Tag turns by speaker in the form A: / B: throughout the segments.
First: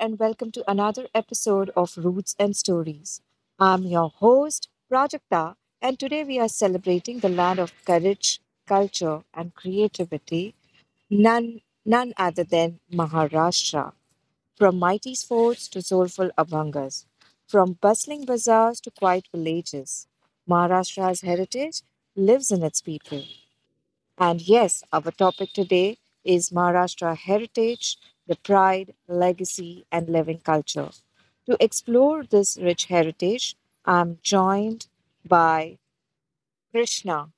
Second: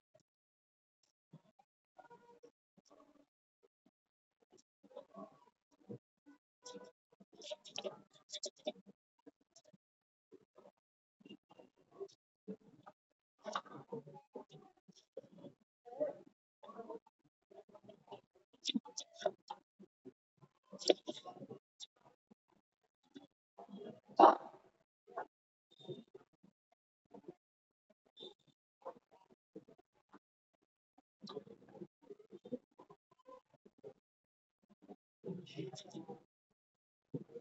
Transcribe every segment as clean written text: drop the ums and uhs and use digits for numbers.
A: and welcome to another episode of Roots and Stories. I'm your host, Prajakta, and today we are celebrating the land of courage, culture, and creativity, none other than Maharashtra. From mighty forts to soulful abhangas, from bustling bazaars to quiet villages, Maharashtra's heritage lives in its people. And yes, our topic today is Maharashtra heritage, the pride, legacy, and living culture. To explore this rich heritage, I'm joined by Krishna.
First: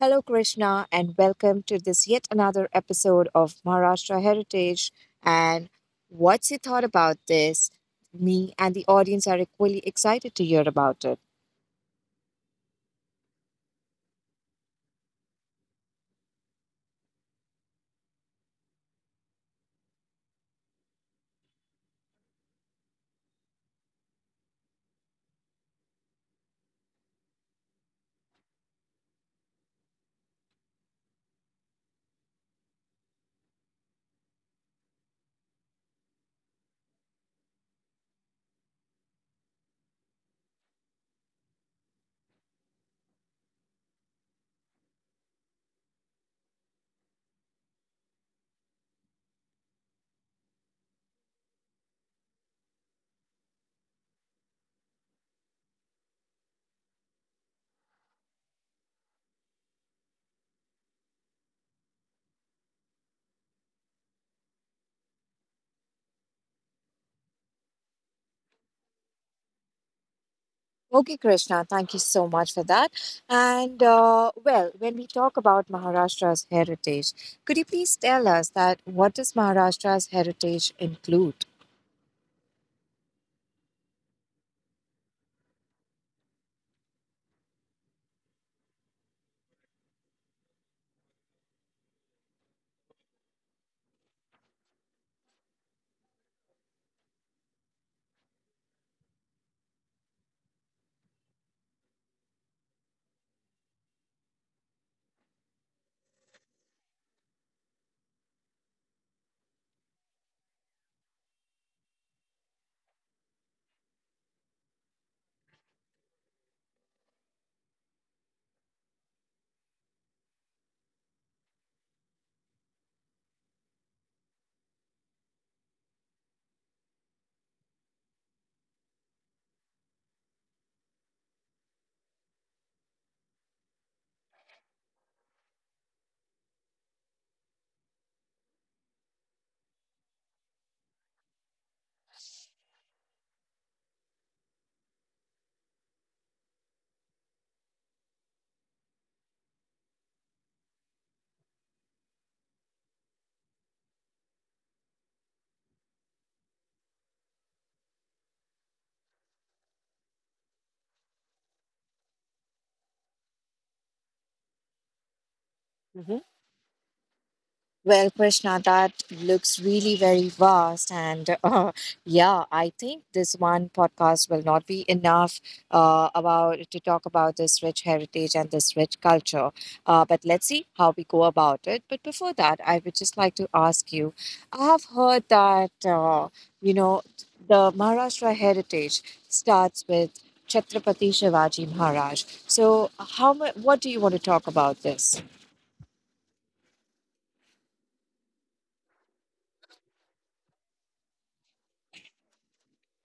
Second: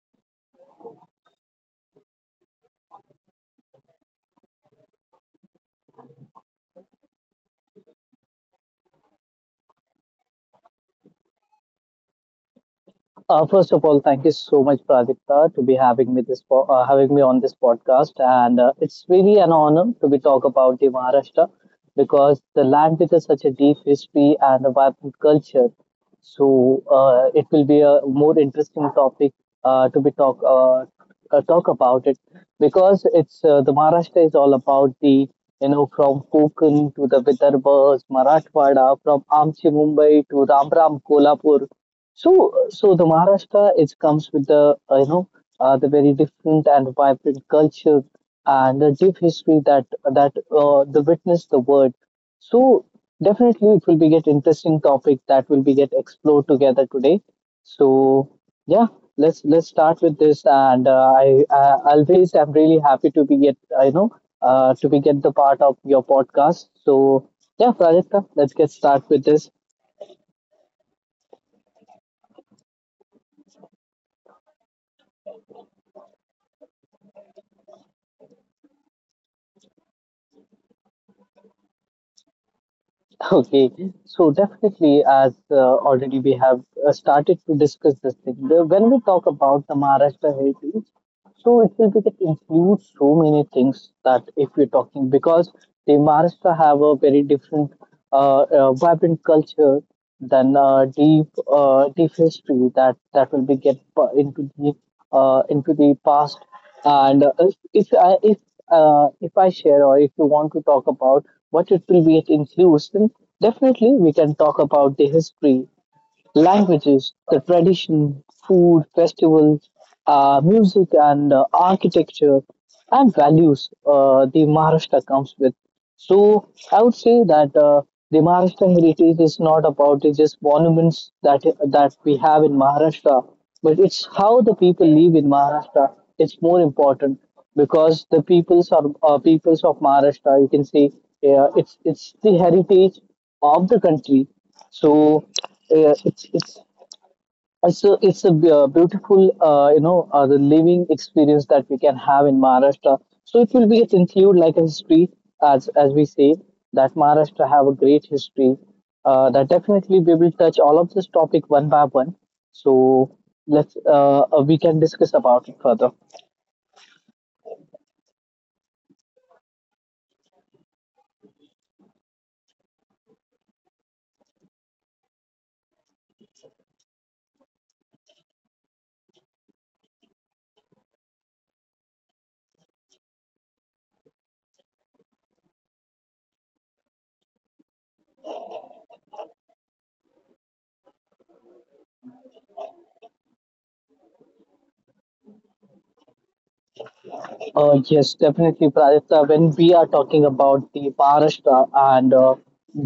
A: Hello, Krishna, and welcome to this yet another episode of Maharashtra Heritage. And what's your thought about this? Me and the audience are equally excited to hear about it.
B: First of all, thank you so much, Pradipta, to be having me having me on this podcast, and it's really an honor to be talk about the Maharashtra because the land with such a deep history and a vibrant culture. So it will be a more interesting topic to be talk talk about it because it's the Maharashtra is all about the from Konkan to the Vidarbhas, Marathwada, from Amchi Mumbai to Ram Ram Kolhapur, so the Maharashtra it comes with the the very different and vibrant culture and the deep history that the witness the world. So definitely it will be get interesting topic that will be get explored together today. So yeah, let's start with this, and I always am really happy to be get to be get the part of your podcast. So yeah, Prajakta, let's get start with this.
A: Okay, Krishna, thank you so much for that. And well, when we talk about Maharashtra's heritage, could you please tell us that what does Maharashtra's heritage include?
B: Okay, so definitely, as already we have started to discuss this thing, when we talk about the Maharashtra heritage, so it will be that includes so many things that if we're talking because the Maharashtra have a very different, vibrant culture than deep history that will be get into the past. And if I share or if you want to talk about what it will be it includes, then definitely we can talk about the history, languages, the tradition, food, festivals, music, and architecture and values the Maharashtra comes with. So I would say that the Maharashtra heritage is not about it's just monuments that we have in Maharashtra, but it's how the people live in Maharashtra. It's more important because the peoples are peoples of Maharashtra. You can say it's the heritage of the country, so uh, it's it's it's a b- beautiful the living experience that we can have in Maharashtra. So it will be it's include like a history, as we say that Maharashtra have a great history. That definitely we will touch all of this topic one by one. So let's we can discuss about it further.
A: Well, Krishna, that looks really very vast. And yeah, I think this one podcast will not be enough about to talk about this rich heritage and this rich culture. But let's see how we go about it. But before that, I would just like to ask you, I have heard that, you know, the Maharashtra heritage starts with Chhatrapati Shivaji Maharaj. So, what do you want to talk about this?
B: Yes, definitely, Pradipta. When we are talking about the Maharashtra, and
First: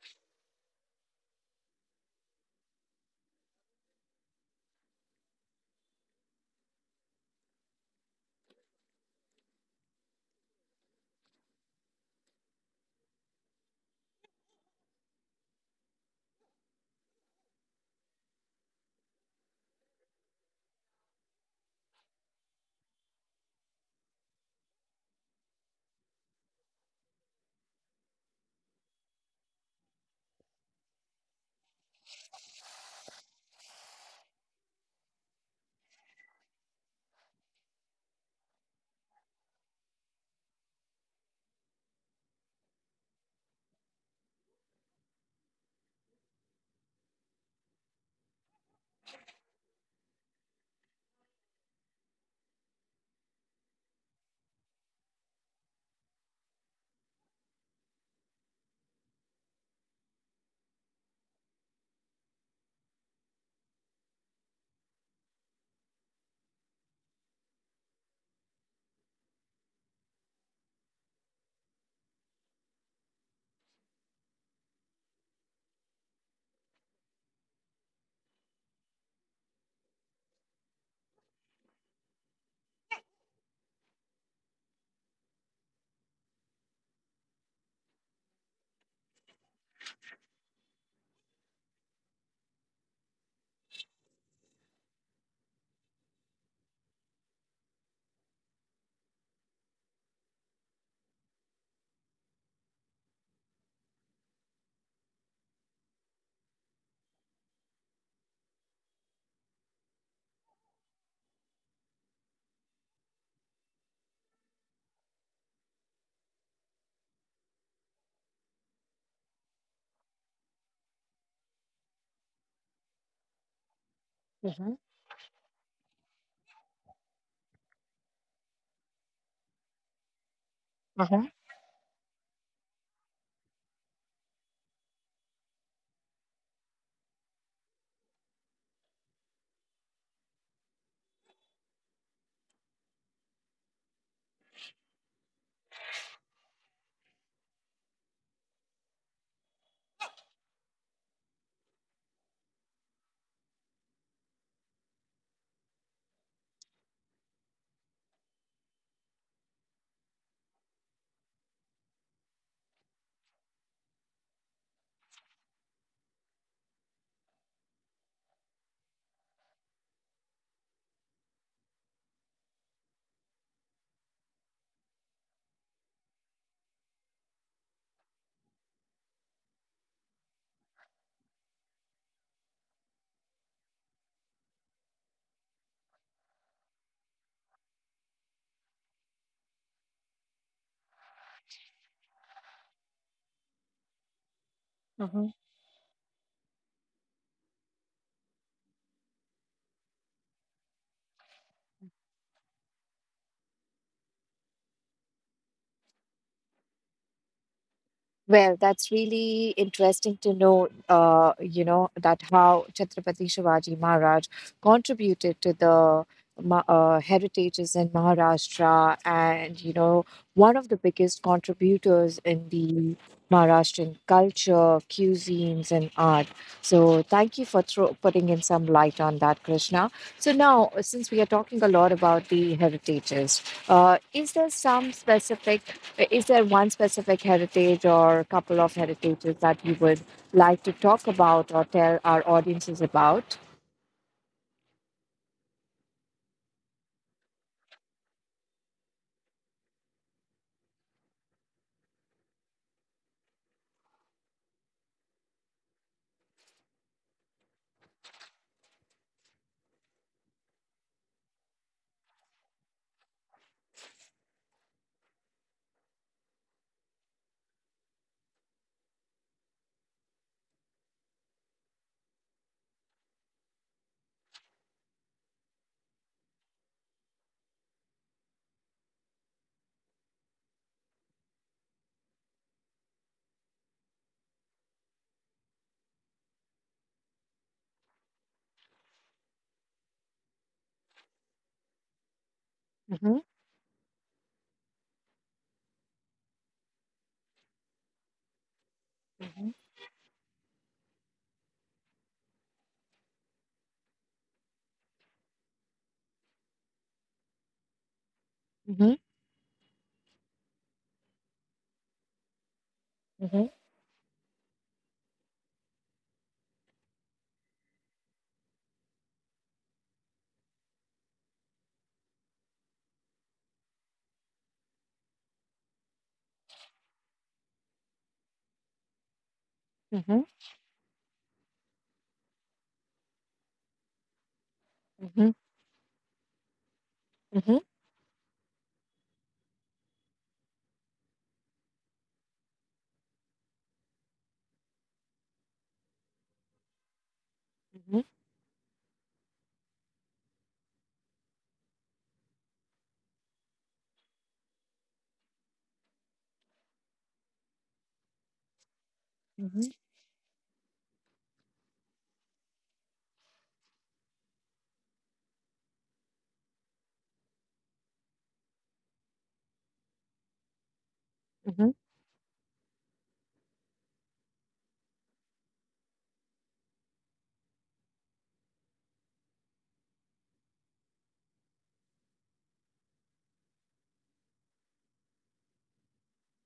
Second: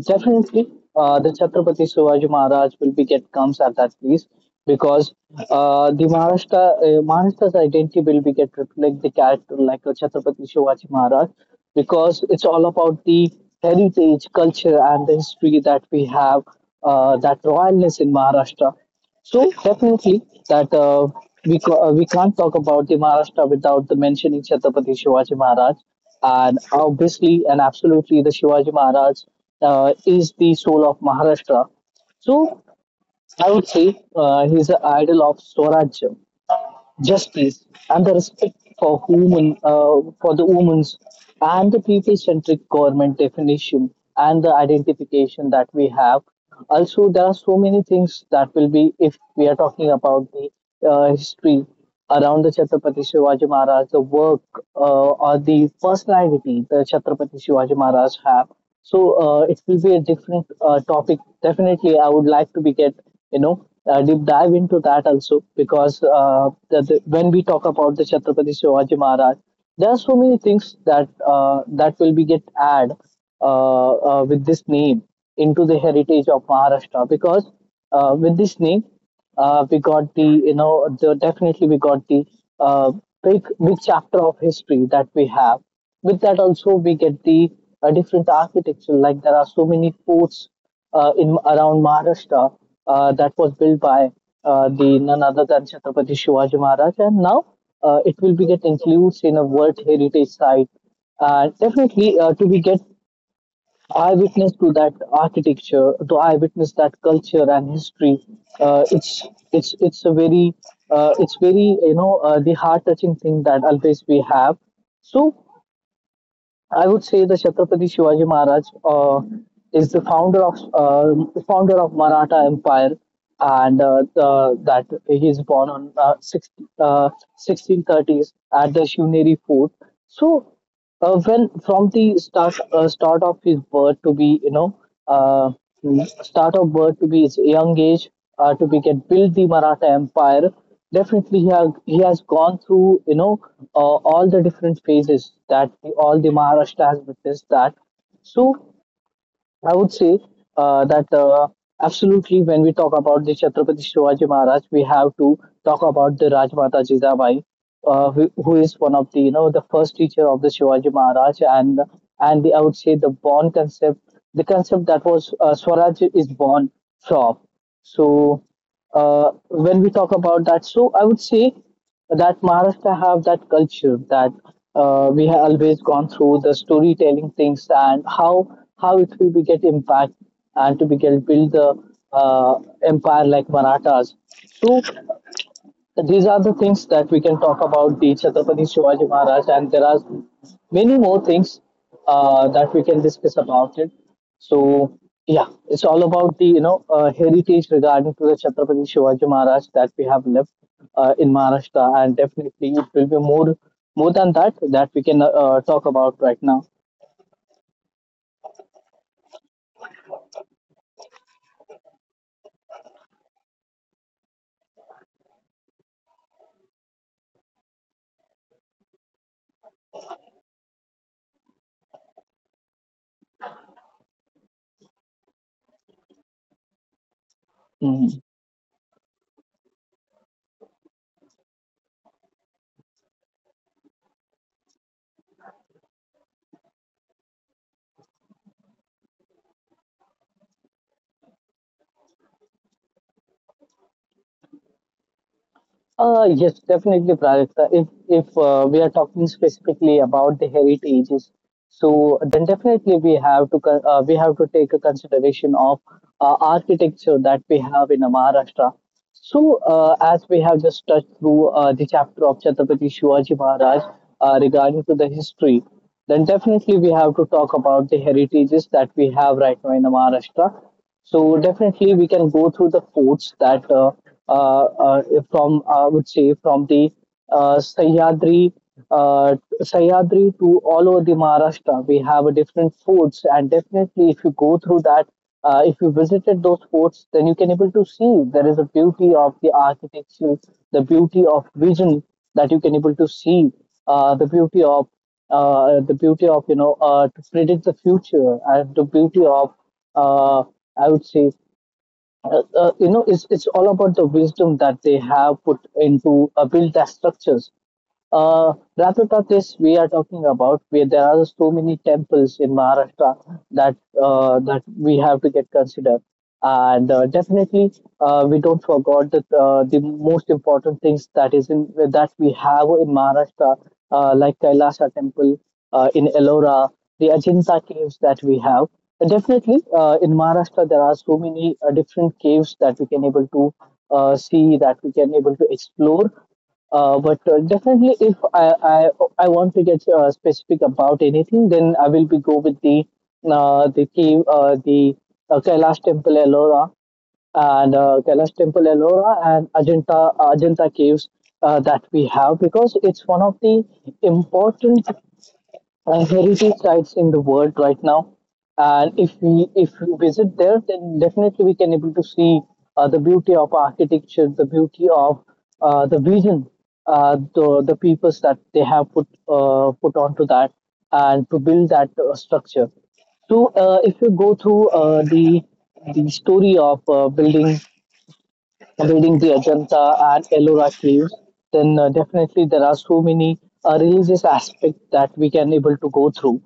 B: definitely the Chhatrapati Shivaji Maharaj will be get comes at that place because the Maharashtra Maharashtra's identity will be get reflect the character like a Chhatrapati Shivaji Maharaj because it's all about the heritage, culture, and the history that we have, that royalness in Maharashtra. So definitely that uh, we can't talk about the Maharashtra without the mentioning Chhatrapati Shivaji Maharaj, and obviously and absolutely the Shivaji Maharaj is the soul of Maharashtra. So I would say he's the idol of Swarajya, justice, and the respect for human for the women's, and the people-centric government definition and the identification that we have. Also, there are so many things that will be if we are talking about the history around the Chhatrapati Shivaji Maharaj, the work or the personality the Chhatrapati Shivaji Maharaj have. So it will be a different topic. Definitely, I would like to be get you know deep dive into that also because when we talk about the Chhatrapati Shivaji Maharaj, there are so many things that will be get add uh, with this name into the heritage of Maharashtra because with this name we got the definitely we got the uh, big big chapter of history that we have. With that also we get the different architecture like there are so many forts in around Maharashtra that was built by the none other than Chhatrapati Shivaji Maharaj, and now it will be get included in a World Heritage Site. And definitely, to be get eyewitness to that architecture, to eyewitness that culture and history, it's a very it's very the heart touching thing that always we have. So I would say the Chhatrapati Shivaji Maharaj is the founder of Maratha Empire, and
A: Mhm,
B: that he is born on 16, 1630s at the Shivneri fort. So,
A: mhm,
B: when from the start start of his birth to be uh, start of birth to be his young age to be get build the Maratha Empire. Definitely, he has gone through all the different phases that the, all the Maharashtra has witnessed that. So I would say that absolutely when we talk about the Chhatrapati Shivaji Maharaj, we have to talk about the Rajmata Jizabai, who is one of the the first teacher of the Shivaji Maharaj, and I would say the born concept, the concept that was Swaraj is born from. So when we talk about that, so I would say that Maharashtra have that culture that we have always gone through the storytelling things and how it will be get impact and to be get build the uh, empire like Marathas. So these are the things that we can talk about the Chhatrapati Shivaji Maharaj, and there are many more things that we can discuss about it. So yeah,
A: mhm.
B: it's all about the heritage regarding to the Chhatrapati Shivaji Maharaj that we have left in Maharashtra, and definitely it will be more than that that we can talk about right now.
A: Well, that's really interesting to know, you know, that how Chhatrapati Shivaji Maharaj contributed to the heritages in Maharashtra and, you know, one of the biggest contributors in the Maharashtrian culture, cuisines, and art. So, thank you for
B: Mhm.
A: putting in some light on that, Krishna. So, now, since we are talking a lot about the heritages, is there some specific is there one specific heritage or a couple of heritages that you would like to talk about or tell our audiences about?
B: Yes, definitely, Prajakta. If we are talking specifically about the heritages, so then definitely we have to we have to take a consideration of architecture that we have in Maharashtra. So, as we have just touched through the chapter of Chhatrapati Shivaji Maharaj regarding to the history, then definitely we have to talk about the heritages that we have right now in the Maharashtra. So, definitely we can go through the forts that uh, uh, from I would say from the uh, Sahyadri uh, Sahyadri to all over the Maharashtra. We have different forts, and definitely, if you go through that, if you visited those forts, then you can able to see there is a beauty of the architecture, the beauty of vision that you can able to
A: Mm-hmm.
B: see, uh, the beauty of the beauty of to predict the future and the beauty of
A: Mm-hmm.
B: uh, I would say it's all about the wisdom that they have put into build their structures,
A: Mm-hmm.
B: rather than this, we are talking about where there are so many temples in Maharashtra that that we have to get considered, and definitely we don't forget that the most important things that is in that we have in Maharashtra, like Kailasha temple in Ellora, the Ajanta caves that we have. And
A: Mm-hmm.
B: definitely in Maharashtra there are so many different caves that we can able to see
A: Mm-hmm. Mm-hmm.
B: that we can able to explore,
A: Mm-hmm.
B: but definitely, if I, I want to get specific about anything, then I will be go with the cave, the Kailash Temple Ellora
A: Mm-hmm.
B: and Kailash Temple Ellora and Ajanta caves that we have because it's one of the important heritage sites in the world right now. And if
A: Mm-hmm.
B: we if we visit there, then definitely we can able to see the beauty of architecture, the beauty of the vision, the peoples that they have put onto that and to
A: Mm-hmm.
B: build that structure. So if you go through the story of building the Ajanta and Ellora caves, then definitely there are so many religious aspects that we can able to go through.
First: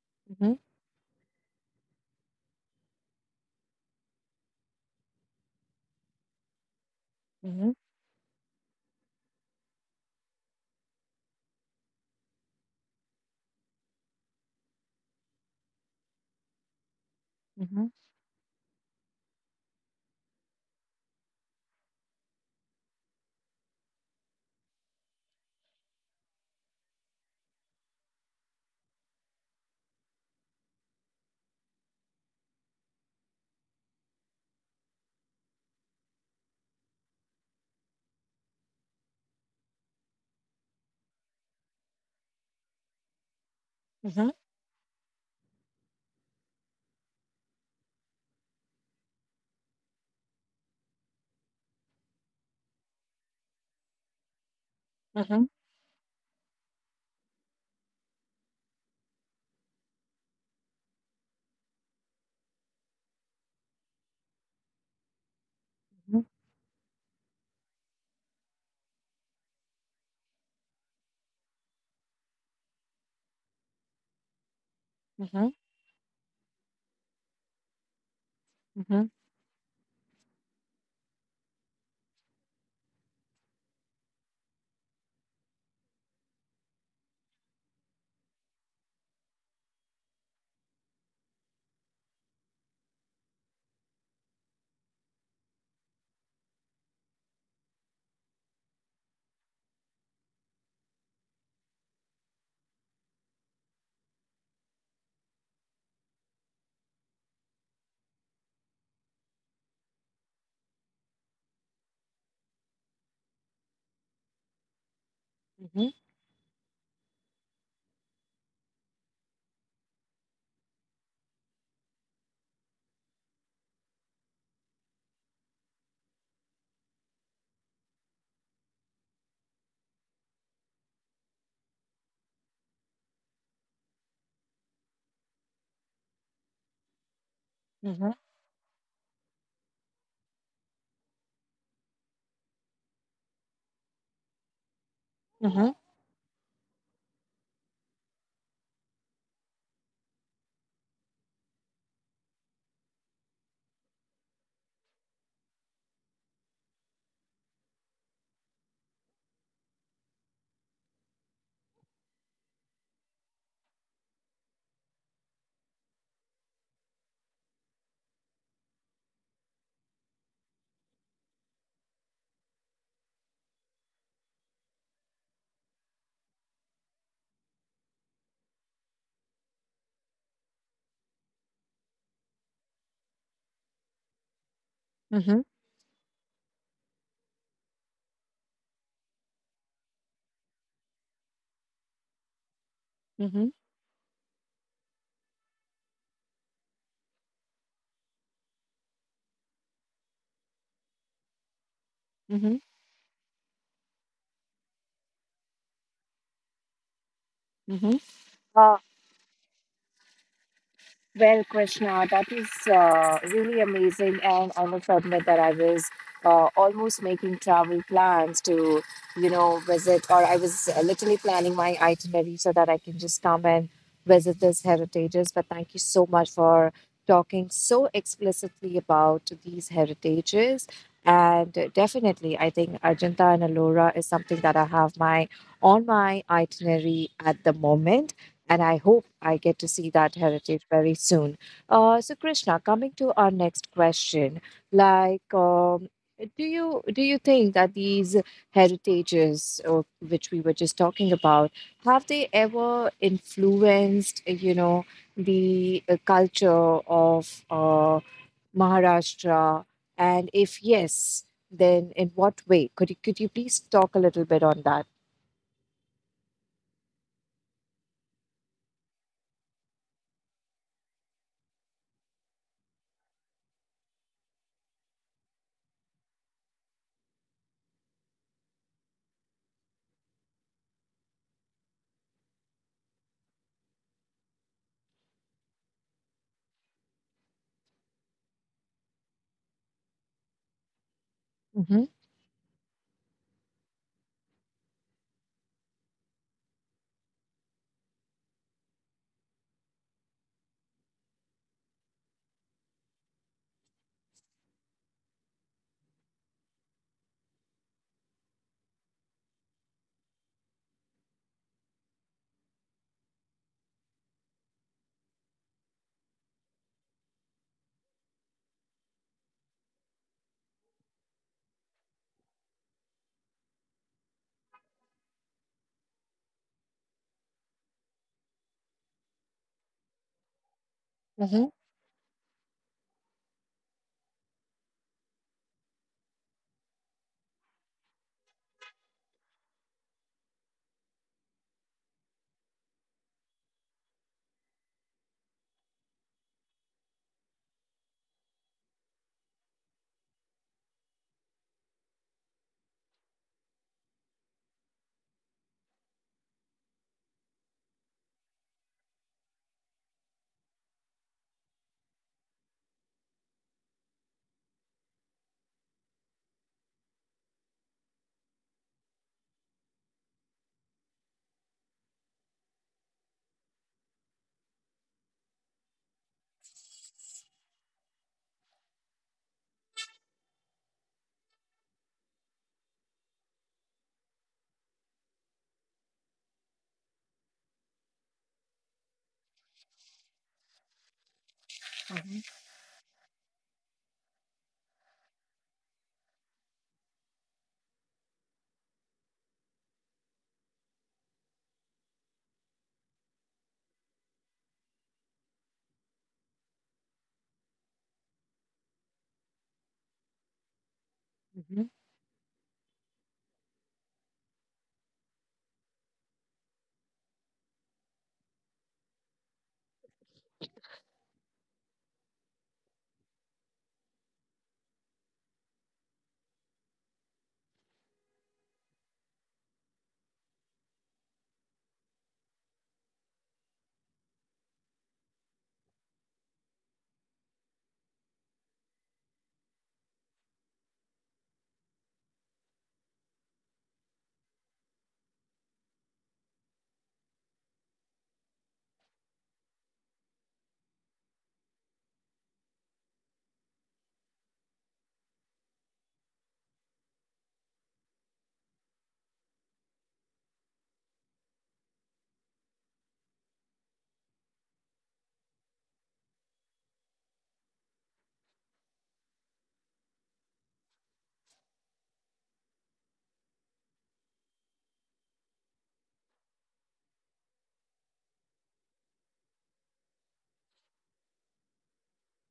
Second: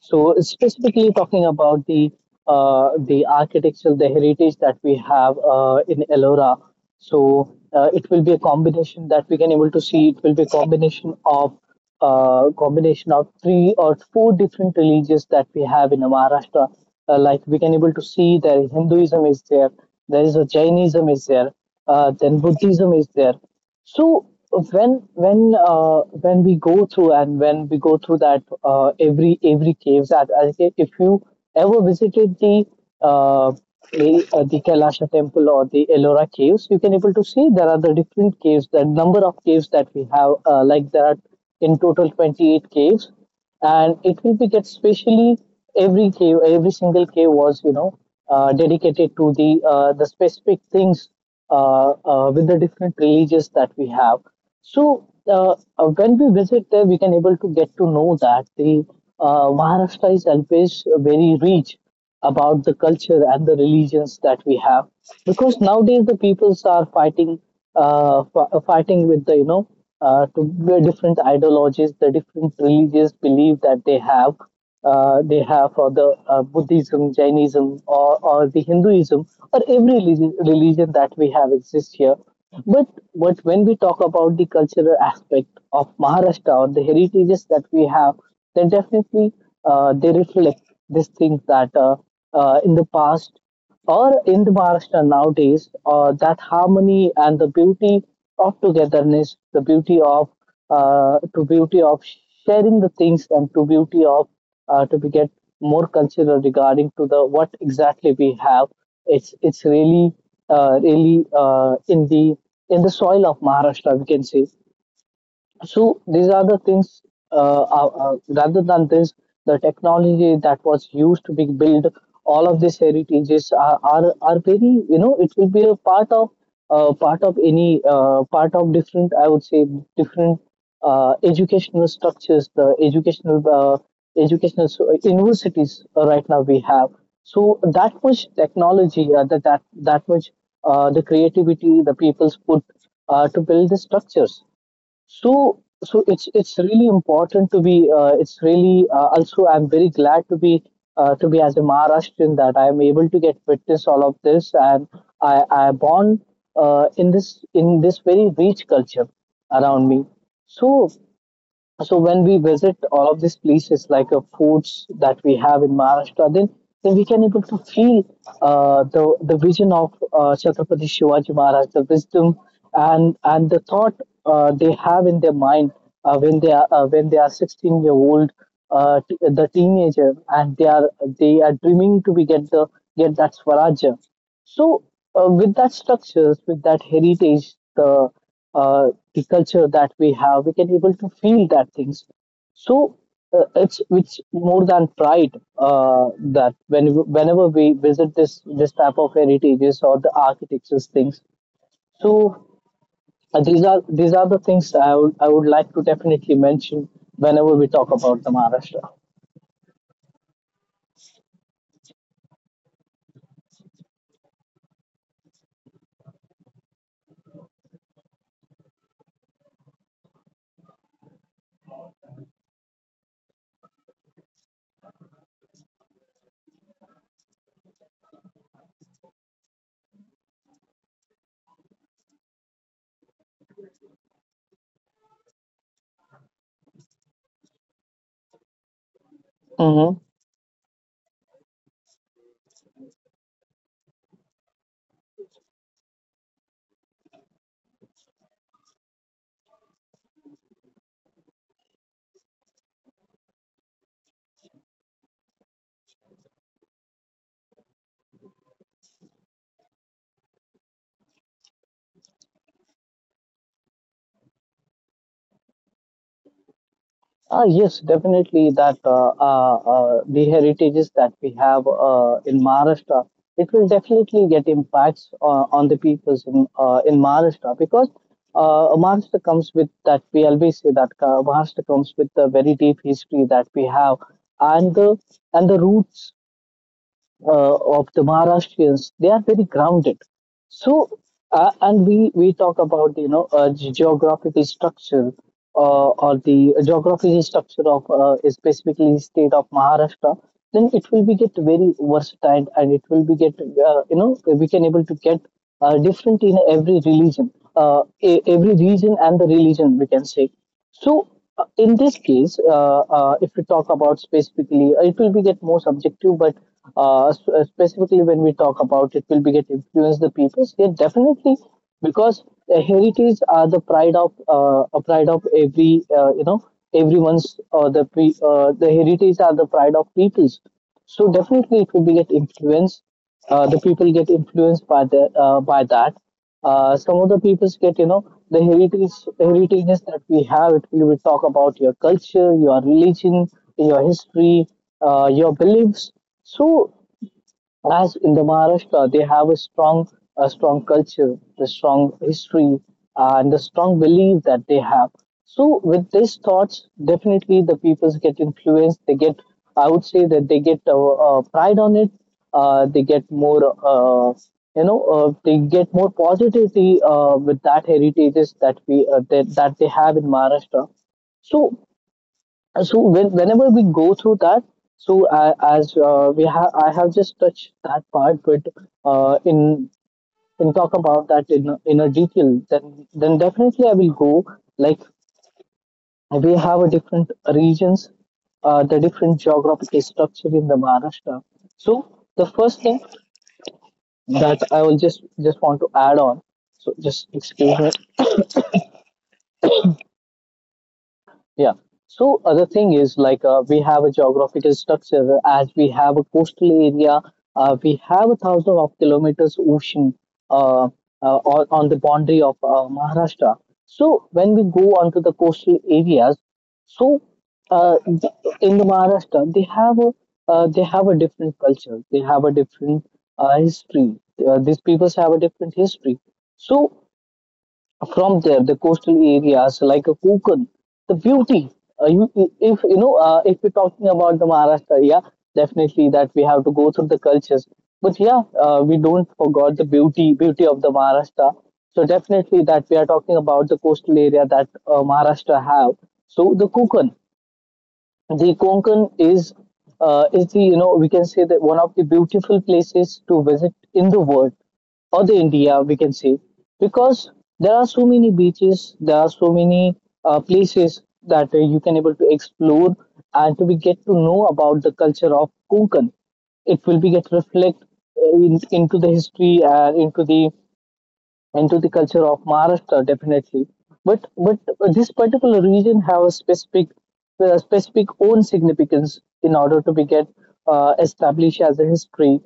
B: So
A: Mm-hmm. Mm-hmm.
B: specifically talking about the architecture, the heritage that we have in Ellora. So it will be a combination that we can able to see. It will be a combination of three or four different religions that we have in Maharashtra. Like we can able to
A: Mm-hmm.
B: see that Hinduism is there, there is a Jainism is there, then Buddhism is there. So when we go through, and when we go through that every caves that I say, if you ever visited the uh, the Kailasha temple or the Ellora caves, you can able to see there are the different caves, the number of caves that we have, like there are in total 28 caves, and it will
A: Mm-hmm.
B: be that specially every cave, every single cave was dedicated to the specific things with the different religions that we have. So
A: Mm-hmm. Mm-hmm.
B: when we visit there, we can able to get to know that the Maharashtra is always very rich about the culture and the religions that we have, because nowadays the
A: Mm-hmm.
B: peoples are fighting, fighting with the to the different ideologies, the different religious belief that they have, they
A: Mm-hmm. Mm-hmm.
B: have for the Buddhism, Jainism, or the
A: Mm-hmm.
B: Hinduism, or every religion that we have exists here, but when we talk about the cultural aspect of Maharashtra or the heritages that we have, then definitely they reflect these things that in the past or in the Maharashtra nowadays, that harmony and the beauty of togetherness, the beauty of to beauty of sharing the things, and to beauty of to be get more cultural regarding to the what exactly we have. It's really really in the soil of Maharashtra, we can say. So these are the things, rather than this, the technology that was used to be built, all of these heritages are very, you know, it will be a part of any, part of different, I would say, different educational structures, the educational, universities right now we have. So that
A: Mm-hmm.
B: much technology, that much the creativity the people's put to build the structures. So it's really important to be. It's really also. I'm very glad to be as a Maharashtrian, that I am able to get witness all of this, and I born in this very rich culture around me. So when we visit all of these places, like foods that we have in Maharashtra, then we can able to feel the vision of Chhatrapati Shivaji Maharaj, the wisdom and the thought they have in their mind when they are 16-year-old, the teenager, and they are dreaming to be get the get that Swarajya. So, with that structures, with that heritage, uh, the culture that we have, we can able to feel that things. So,
A: Mm-hmm.
B: it's more than pride that when whenever we visit this this type of heritages or the architectures things.
A: Mm-hmm.
B: So these are the things I would like to definitely mention
A: Mm-hmm.
B: whenever we talk about the Maharashtra.
A: Well, Krishna, that is really amazing, and I must admit that I was almost making travel plans to, you know, visit, or I was literally planning my itinerary so that I can just come and visit these heritages. But thank you so much for talking so explicitly about these heritages. And definitely, I think Arjunta and Alora is something that I have my on my itinerary at the moment, and I hope I get to see that heritage very soon. So, Krishna, coming to our next question, like, do you think that these heritages, or, which we were just talking about, have they ever influenced, you know, the culture of Maharashtra? And if yes, then in what way? Could you please talk a little bit on that?
B: Ah, yes, definitely that the heritages that we have in Maharashtra, it will definitely get impacts on the peoples in Maharashtra, because Maharashtra comes with that, we always say that Maharashtra comes with the very deep history that we have, and the, and the roots of the Maharashtrians, they are very grounded. So,
A: Mm-hmm,
B: and we talk about geographical structure or the geographical structure of specifically state of Maharashtra, then it will be get very versatile, and it will be get you know, we can able to get different in every religion, every region and the religion, we can say. So, in this case, if we talk about specifically, it will be get more subjective, but specifically when we talk about it, will be get influence the peoples. Yeah, definitely, because heritage are the pride of a pride of every you know, everyone's the heritage are the pride of peoples.
A: mm-hmm,
B: So definitely, it will be get influence the people get influenced by the by that. Some of the peoples get, you know, the heritages that we have. It will, we talk about your culture, your religion, your history, your beliefs. So as in the Maharashtra, they have a strong culture, the strong history, and the strong belief that they have. So with these thoughts, definitely the people get influenced. They get, I would say that they get pride on it. They get more, they get more positivity with that heritages that that they have in Maharashtra. So when, whenever we go through that, so as we have, I have just touched that part, but uh, in in talk about that in a detail, then definitely I will go. Like we have a different regions, the different geographical structure in the Maharashtra.
A: mm-hmm.
B: So the first thing that I will just want to add on. So just excuse me. Yeah. So other thing is like, we have a geographical structure, as we have a coastal area. We have a thousand of kilometers ocean uh, on the boundary of Maharashtra. So when we go onto the coastal areas, so uh, th- in the Maharashtra they have a different culture. They have a different history. These peoples have a different history. So from there the coastal areas like a Konkan, the beauty. If you know, if we're talking about the Maharashtra, yeah, definitely that we have to go through the cultures. But yeah, we don't forgot the beauty of the Maharashtra. So definitely that we are talking about the coastal area that Maharashtra have. So the Konkan, the Konkan is is the, you know, we can say that one of the beautiful places to visit in the world or the India, we can say, because there are so many beaches, there are so many places that you can able to explore and to be get to know about the culture of Konkan. It will be get reflect into the history and into the and to the culture of Maharashtra, definitely. But this particular region have a specific specific own significance in order to be get established as a history.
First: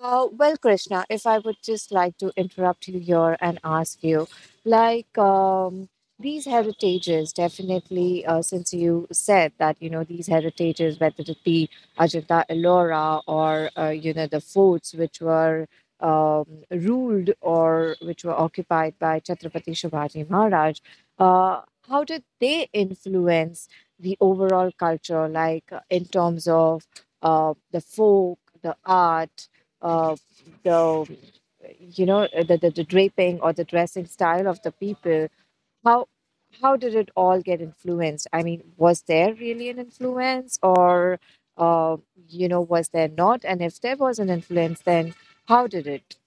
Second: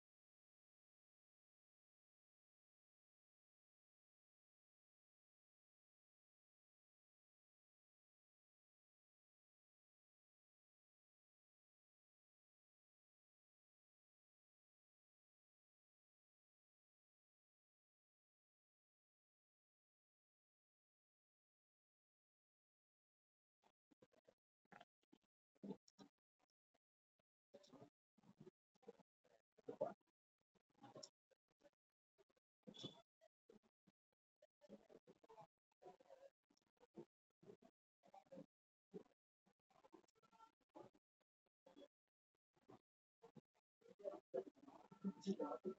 A: Well, Krishna, if I would just like to interrupt you here and ask you, like these heritages, definitely, since you said that, you know, these heritages, whether it be Ajanta Ellora or, you know, the forts which were um, ruled or which were occupied by Chhatrapati Shivaji Maharaj, uh, how did they influence the overall culture, like in terms of the folk, the art? uh, the you know the draping or the dressing style of the people, how how did it all get influenced? I mean, was there really an influence or uh, you know, was there not? And if there was an influence, then how did it?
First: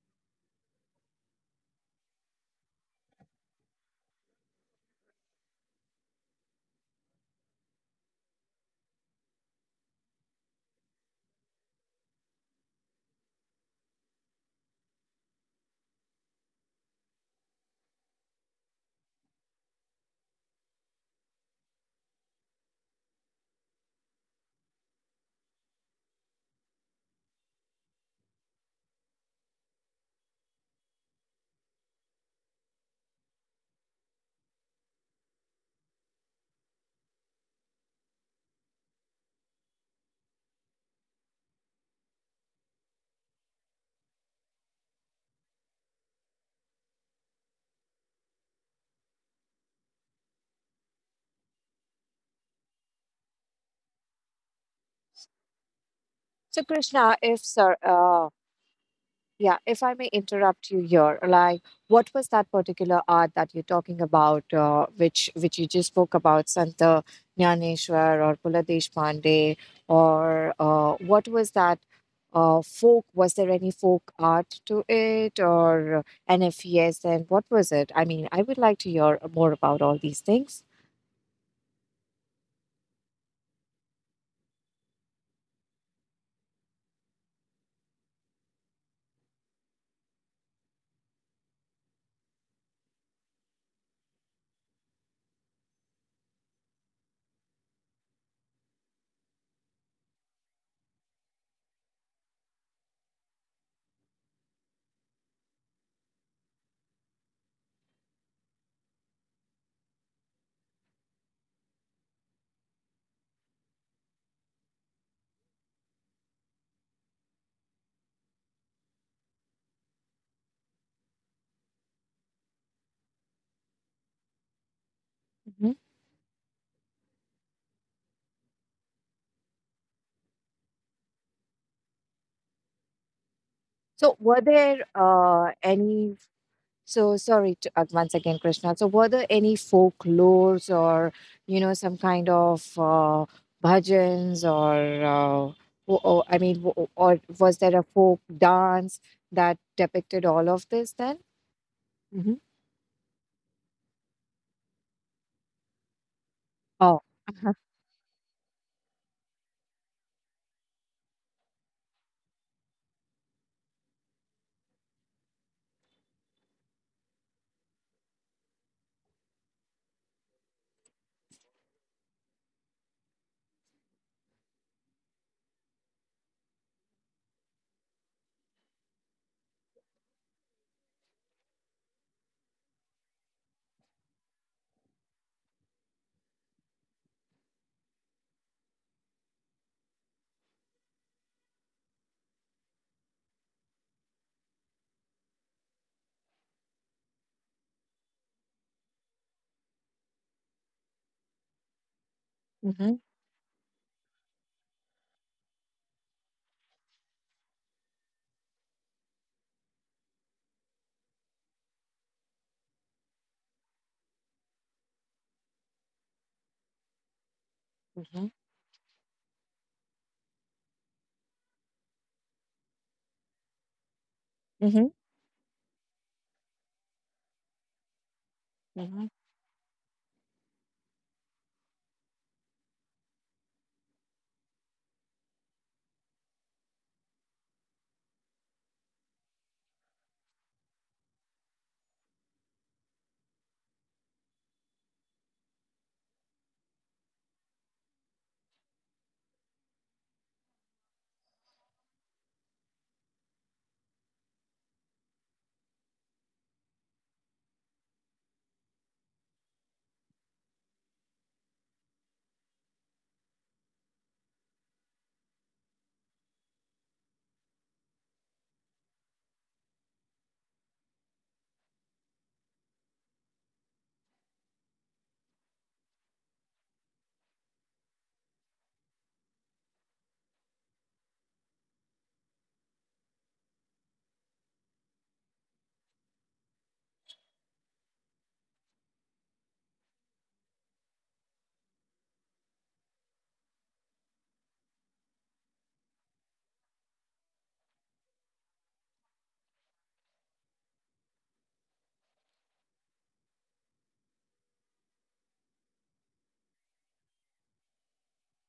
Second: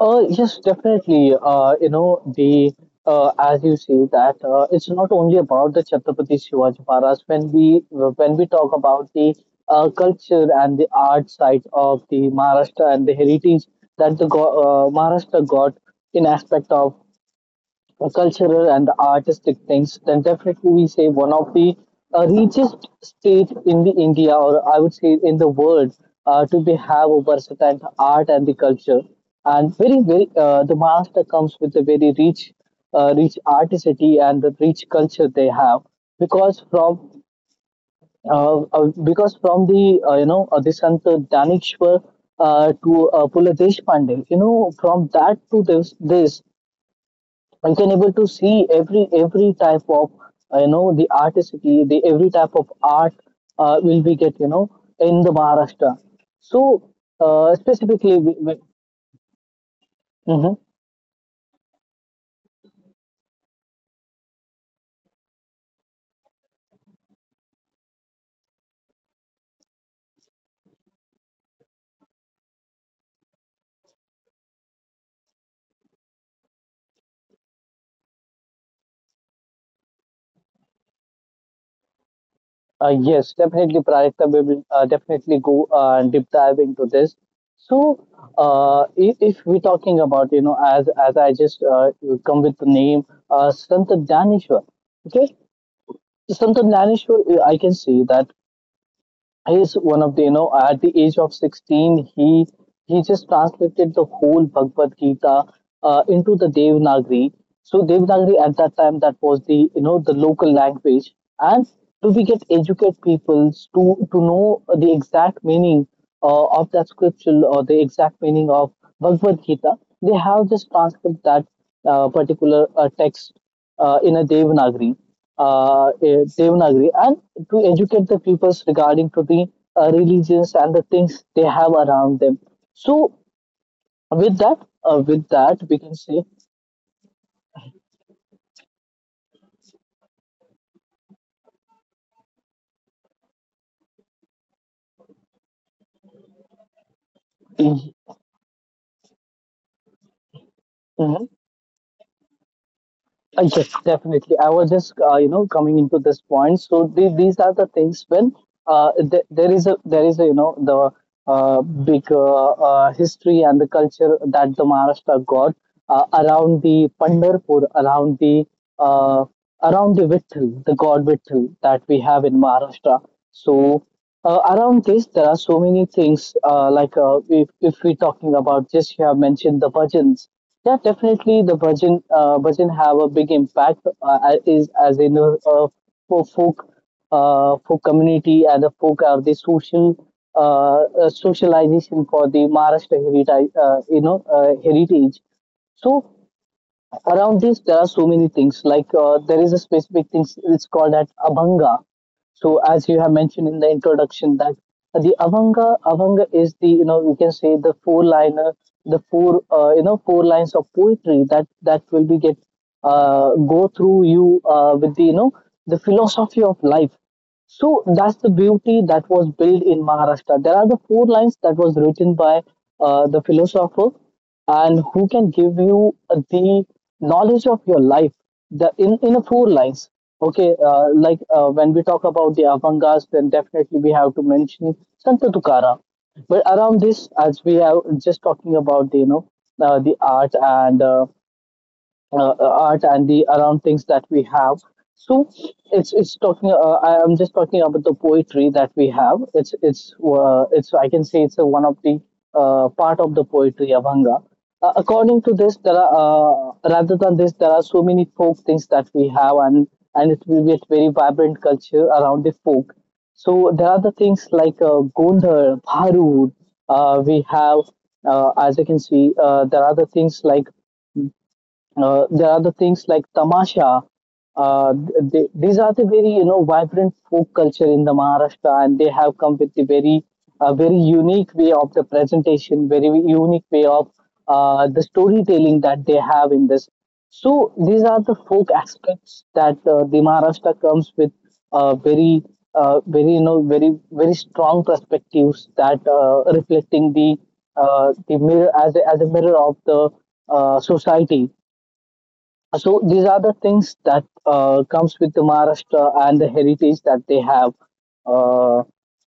B: Yes, definitely. You know the as you see that it's not only about the Chhatrapati Shivaji Maharaj. When we talk about the culture and the art side of the Maharashtra and the heritage that Maharashtra got in aspect of cultural and artistic things, then definitely we say one of the richest state in the India, or I would say in the world, to be have a versatile art and the culture. And very very the master comes with a very rich artistry and the rich culture they have, because from because from the the Sant Danishwar to Pula Deshpande, you know, from that to this I can able to see every type of you know, the artistry, the every type of art will be get, you know, in the Maharashtra. So
A: So krishna if
B: specifically, we,
A: sir
B: we,
A: Yeah, if I
B: Mhm.
A: may interrupt you here, like what was that particular art that you're talking about, which you just spoke about, Santa Nyaneshwar or Pula Pandey, or what was that folk? Was there any folk art to it, or and if yes, then what was it? I mean, I would like to hear more about all these things.
B: Yes, definitely, Prajakta, we will definitely go and deep dive into this. So if we're talking about, you know, as I just come with the name Sant Danishwar, okay, Sant Danishwar, I can see that he's one of the, you know, at the age of 16 he just translated the whole Bhagavad Gita into the Devanagari. So Devanagari at that time, that was the, you know, the local language, and to we get educate people to know the exact meaning of that scripture, or the exact meaning of Bhagavad Gita, they have just transcribed that particular text in a
A: Mhm.
B: Devanagari, and to educate the peoples regarding to the religions and the things they have around them. So with that,
A: So, were there
B: we can say,
A: any, so sorry to, once again, Krishna. So were there any folklores or you know some kind of bhajans, or uh, or I mean, or
B: Mhm.
A: was there a folk dance that depicted all of this? Then, hmm.
B: Yes, definitely. I was just, you know, coming into this point. So these are
A: Oh,
B: the things.
A: uh-huh.
B: When there is a you know, the big history and the culture that the Maharashtra got around the Pandharpur, uh, around the Vitthal, the god Vitthal that we have in Maharashtra. So around this, there are so many things. Like, if we're talking about just you have mentioned the bhajans, yeah, definitely the bhajan have a big impact as- is as in a for folk folk community, and the folk are the social, socialization for the Maharashtra heritage, heritage. So around this there are so many things. Like, there is a specific thing, it's called that abhanga. So as you have
A: Hmm.
B: mentioned in the introduction that the avanga, is, the you know you can say, the four liner, the four, four lines of poetry that will be get, go through you with the you know the philosophy of life. So that's the
A: Hmm.
B: beauty that was built in Maharashtra. There are the four lines that was written by the philosopher, and who can
A: Hmm.
B: give you the knowledge of your life, the in a four
A: Hmm.
B: lines. Okay. Like, when we talk about the avangas, then definitely we have to mention Santa Tukara. But around this, as we are just talking about the, you know, the art and art and the around things that we have. So it's talking. I am just talking about the poetry that we have. It's, I can say, it's a one of the part of the poetry, Abhanga. According to this, there are, rather than this, there are so many folk things that we have, and it will be a very vibrant culture around the folk. So there are the things like Gondhar, Bharud. We have, as you can see, there are the things like there are the things like tamasha. These are the very, you know, vibrant folk culture in the Maharashtra, and they have come with the very, a very unique way of the presentation, very unique way of the storytelling that they have in this. So these are the folk aspects that the Maharashtra comes with, uh, very very, you know, very very strong perspectives that reflecting the mirror as a mirror of the society. So these are the things that comes with the Maharashtra and the heritage that they have, uh,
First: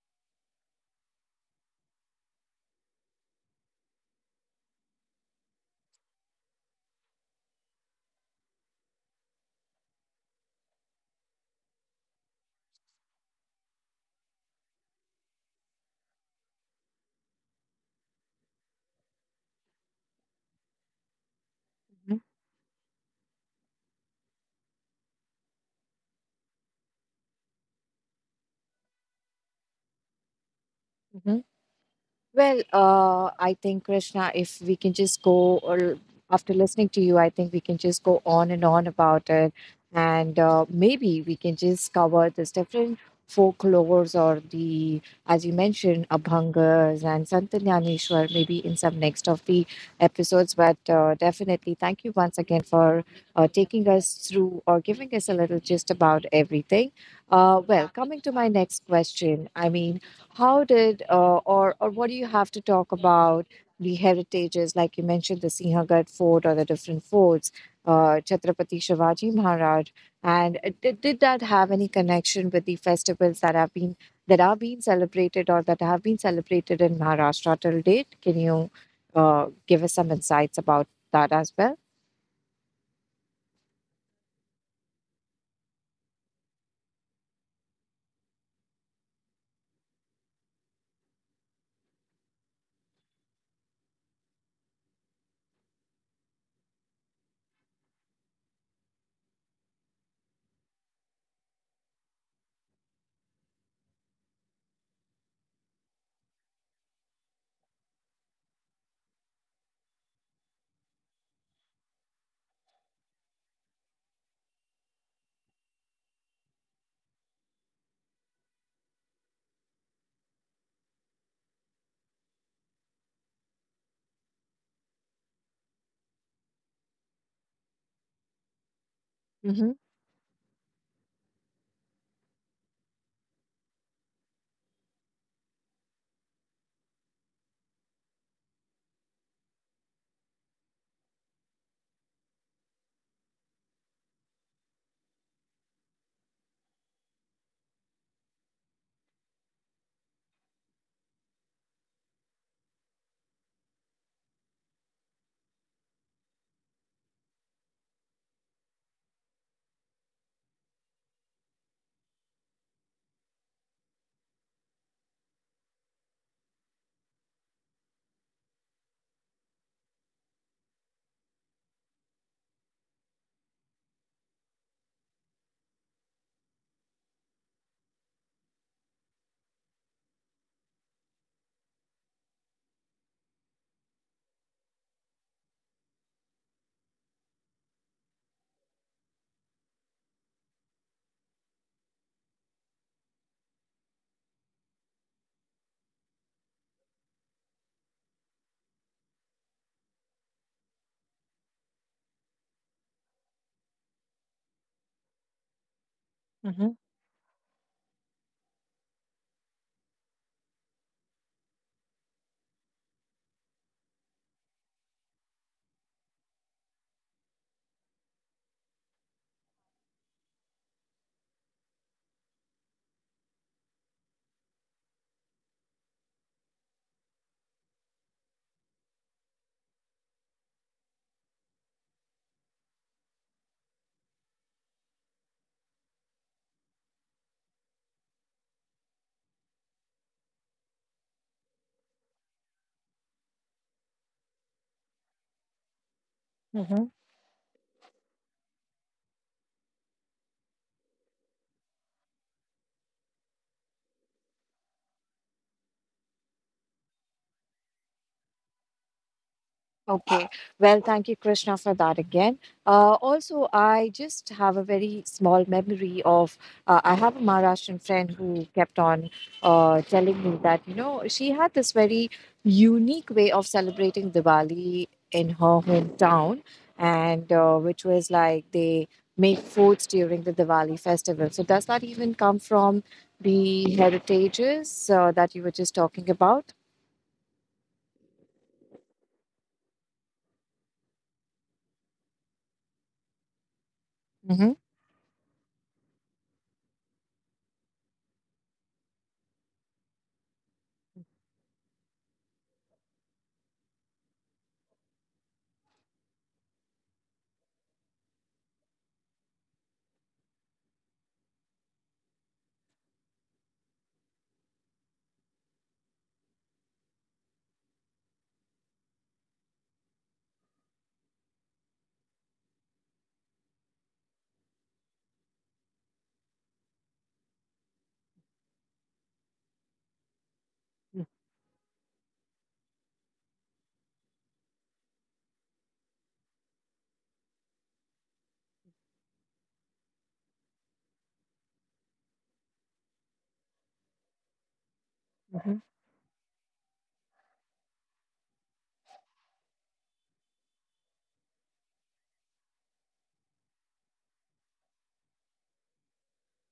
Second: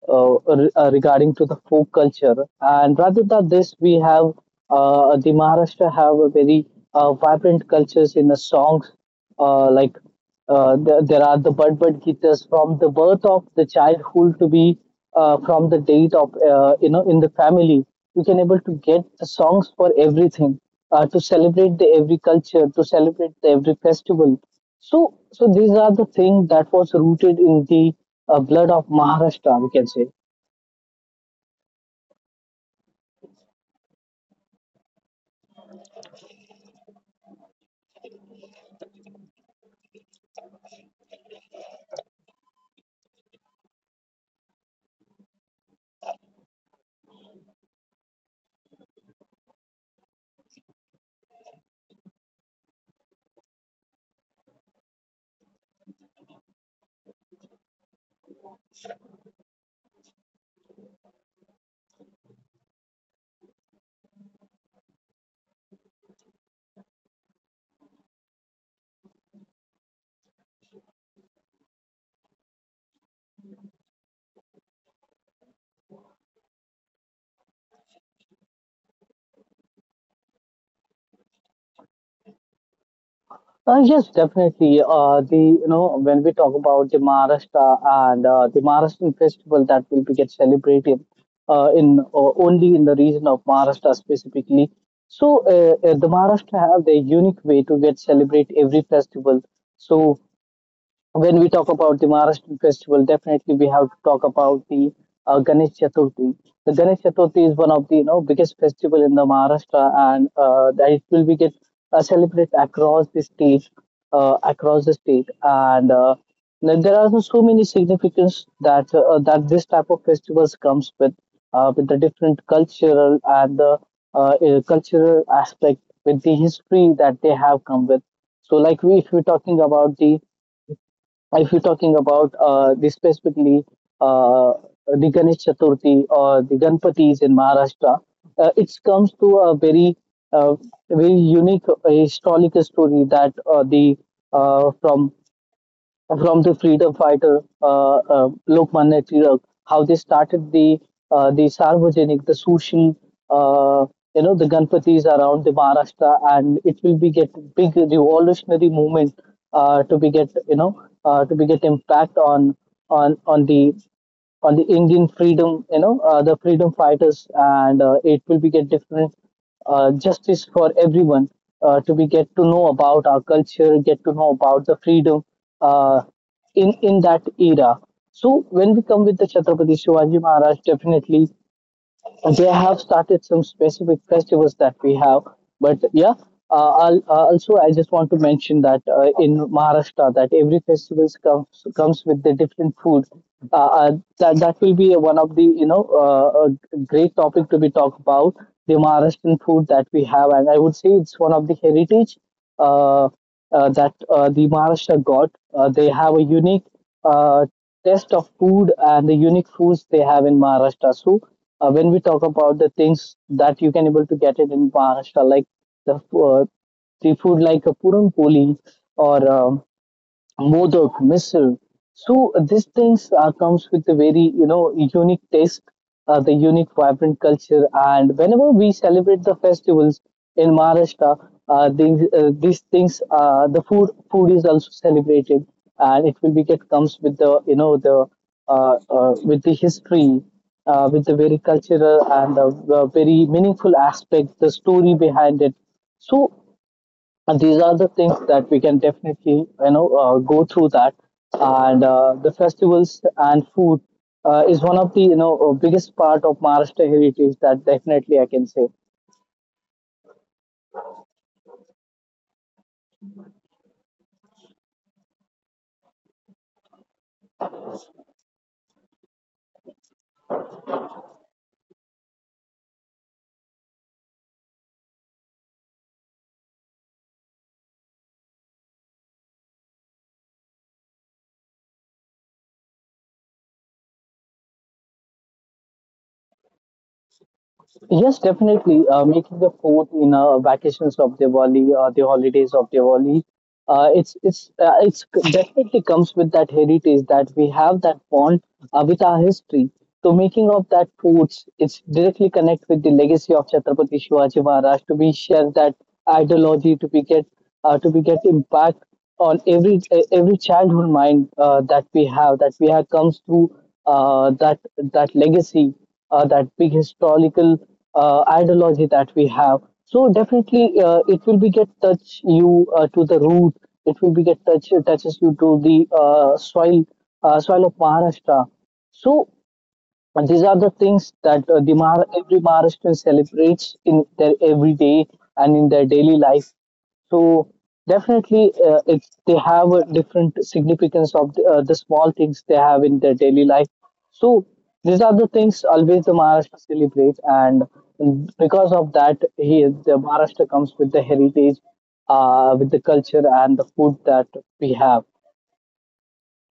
B: regarding to the folk culture. And rather than this, we have the Maharashtra have a very vibrant cultures in the songs, like, there are the Bud Bud Gitas from the birth of the childhood to be, from the date of, you know, in the family. You can able to get the songs for everything, to celebrate the every culture, to celebrate the every festival. So so these are the things that was rooted in the blood of Maharashtra, we can say.
A: Hmm. Well, I think Krishna, if we can just go, or after listening to you, I think we can just go on and on about it, and maybe we can just cover this different folklores or the, as you mentioned, Abhangas and Santanyaneshwar, maybe in some next of the episodes. But definitely, thank you once again for taking us through or giving us a little gist about everything. Well, coming to my next question, I mean, how did or what do you have to talk about the heritages like you mentioned the Sinhagad fort or the different forts Chhatrapati Shivaji Maharaj, and did that have any connection with the festivals that have been, that are being celebrated or that have been celebrated in Maharashtra till date? Can you give us some insights about that as well?
B: Yes, definitely. The you know When we talk about the Maharashtra and the Maharashtrian festival that will be get celebrated in only in the region of Maharashtra specifically. So the Maharashtra have their unique way to get celebrate every festival. So when we talk about the Maharashtrian festival, definitely we have to talk about the Ganesh Chaturthi. The Ganesh Chaturthi is one of the, you know, biggest festival in the Maharashtra, and that it will be get celebrated across the state, and then there are also so many significance that that this type of festivals comes with the different cultural and the cultural aspect with the history that they have come with. So, like we, if we're talking
A: Hmm.
B: about the, if you're talking about the specifically uh, the Ganesh Chaturthi or the Ganpatis in Maharashtra, it comes to a very uh, very unique historical story that the uh, from from the freedom fighter, Lokmanya Tilak, how they started the Sarvajanik, the social, uh, you know, the Ganpatis around the Maharashtra, and it will be get big revolutionary movement to be get, you know, to be get impact on on the on the Indian freedom, you know, the freedom fighters, and it will be get different justice for everyone, to be get to know about our culture, get to know about the freedom uh, in that era. So when we come with the Chhatrapati Shivaji Maharaj, definitely they have started some specific festivals that we have, but yeah, also I just want to mention that in Maharashtra that every festival comes with the different food, uh, uh, that, that will be one of the, you know, a great topic to be talked about, the Maharashtrian food that we have. And I would say it's one of the heritage uh, that the Maharashtra got. They have a unique uh, taste of food and the unique foods they have in Maharashtra. So when we talk about the things that you can able to get it in Maharashtra, like the uh, the food like a puran poli or Modak, misal. So these things comes with a very, you know, unique taste, the unique vibrant culture, and whenever we celebrate the festivals in Maharashtra, these these things, the food is also celebrated, and it will be get comes with the, you know, the with the history, with the very cultural and the very meaningful aspect, the story behind it. So and these are the things that we can definitely, you know, go through that. And the festivals and food is one of the, you know, biggest part of Maharashtra heritage, that definitely I can say.
A: Okay. Well, thank you, Krishna, for that again. Also, I just have a very small memory of, I have a Maharashtrian friend who kept on telling me that, you know, she had this very unique way of celebrating Diwali in her hometown, and which was like they make foods during the Diwali festival. So, does that even come from the heritages that you were just talking about?
B: Yes, definitely. Making the food in vacations of Diwali, the holidays of Diwali,
A: Mm-hmm.
B: definitely comes with that heritage that we have, that bond with our history. So making of that foods, it's directly connect with the legacy of Chhatrapati Shivaji Maharaj, to be share that ideology to be get impact on every, eh, every childhood mind that we have, that we have comes through uh, that that legacy, that big historical ideology that we have. So definitely it will be get touch you to the root, it will be get touches you to the soil, soil of Maharashtra. So and these are the things that every Maharashtrian celebrates in their everyday and in their daily life. So definitely, it's they have a different significance of the small things they have in their daily life. So these are the things always the Maharashtra celebrates, and because of that, he the Maharashtra comes with the heritage, with the culture and the food that we have.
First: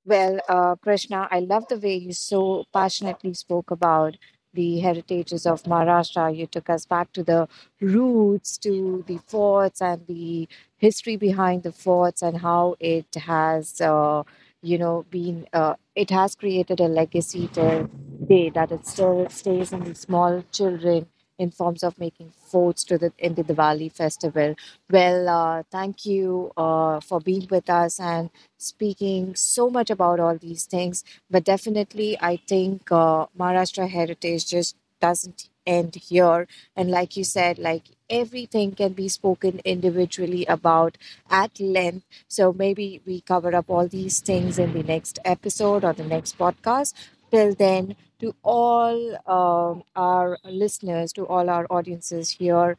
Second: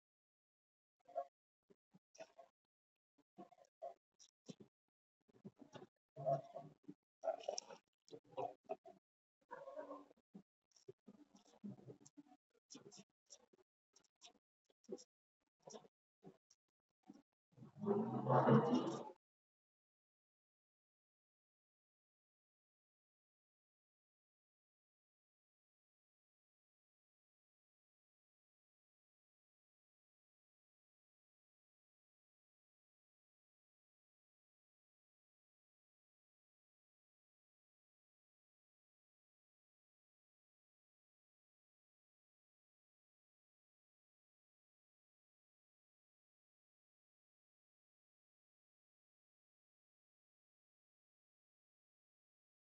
A: Well, Krishna, I love the way you so passionately spoke about the heritages of Maharashtra. You took us back to the roots, to the forts, and the history behind the forts, and how it has, you know, been. It has created a legacy till day that it still stays in the small children in forms of making forts to the in the Diwali festival. Well, thank you for being with us and speaking so much about all these things. But definitely, I think Maharashtra heritage just doesn't end here. And like you said, like everything can be spoken individually about at length. So maybe we cover up all these things in the next episode or the next podcast. Till then, to all our listeners, to all our audiences here,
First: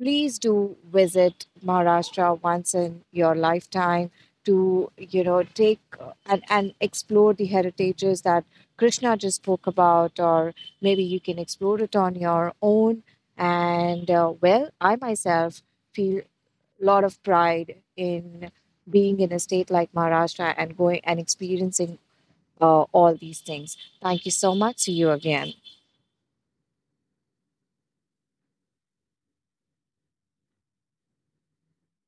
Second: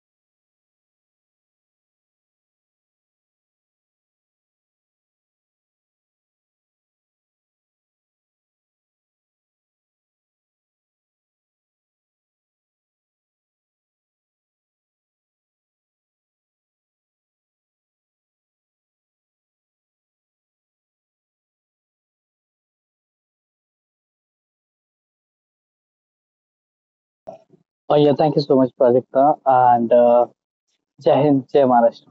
A: please do visit Maharashtra once in your lifetime to you know take and explore the heritages that Krishna just spoke about, or maybe you can explore it on your own. And well, I myself feel a lot of pride in being in a state like Maharashtra and going and experiencing all these things. Thank you so much. See you again.
B: Oh yeah, thank you so much, Prajakta, and Jai Hind, Jai Maharashtra.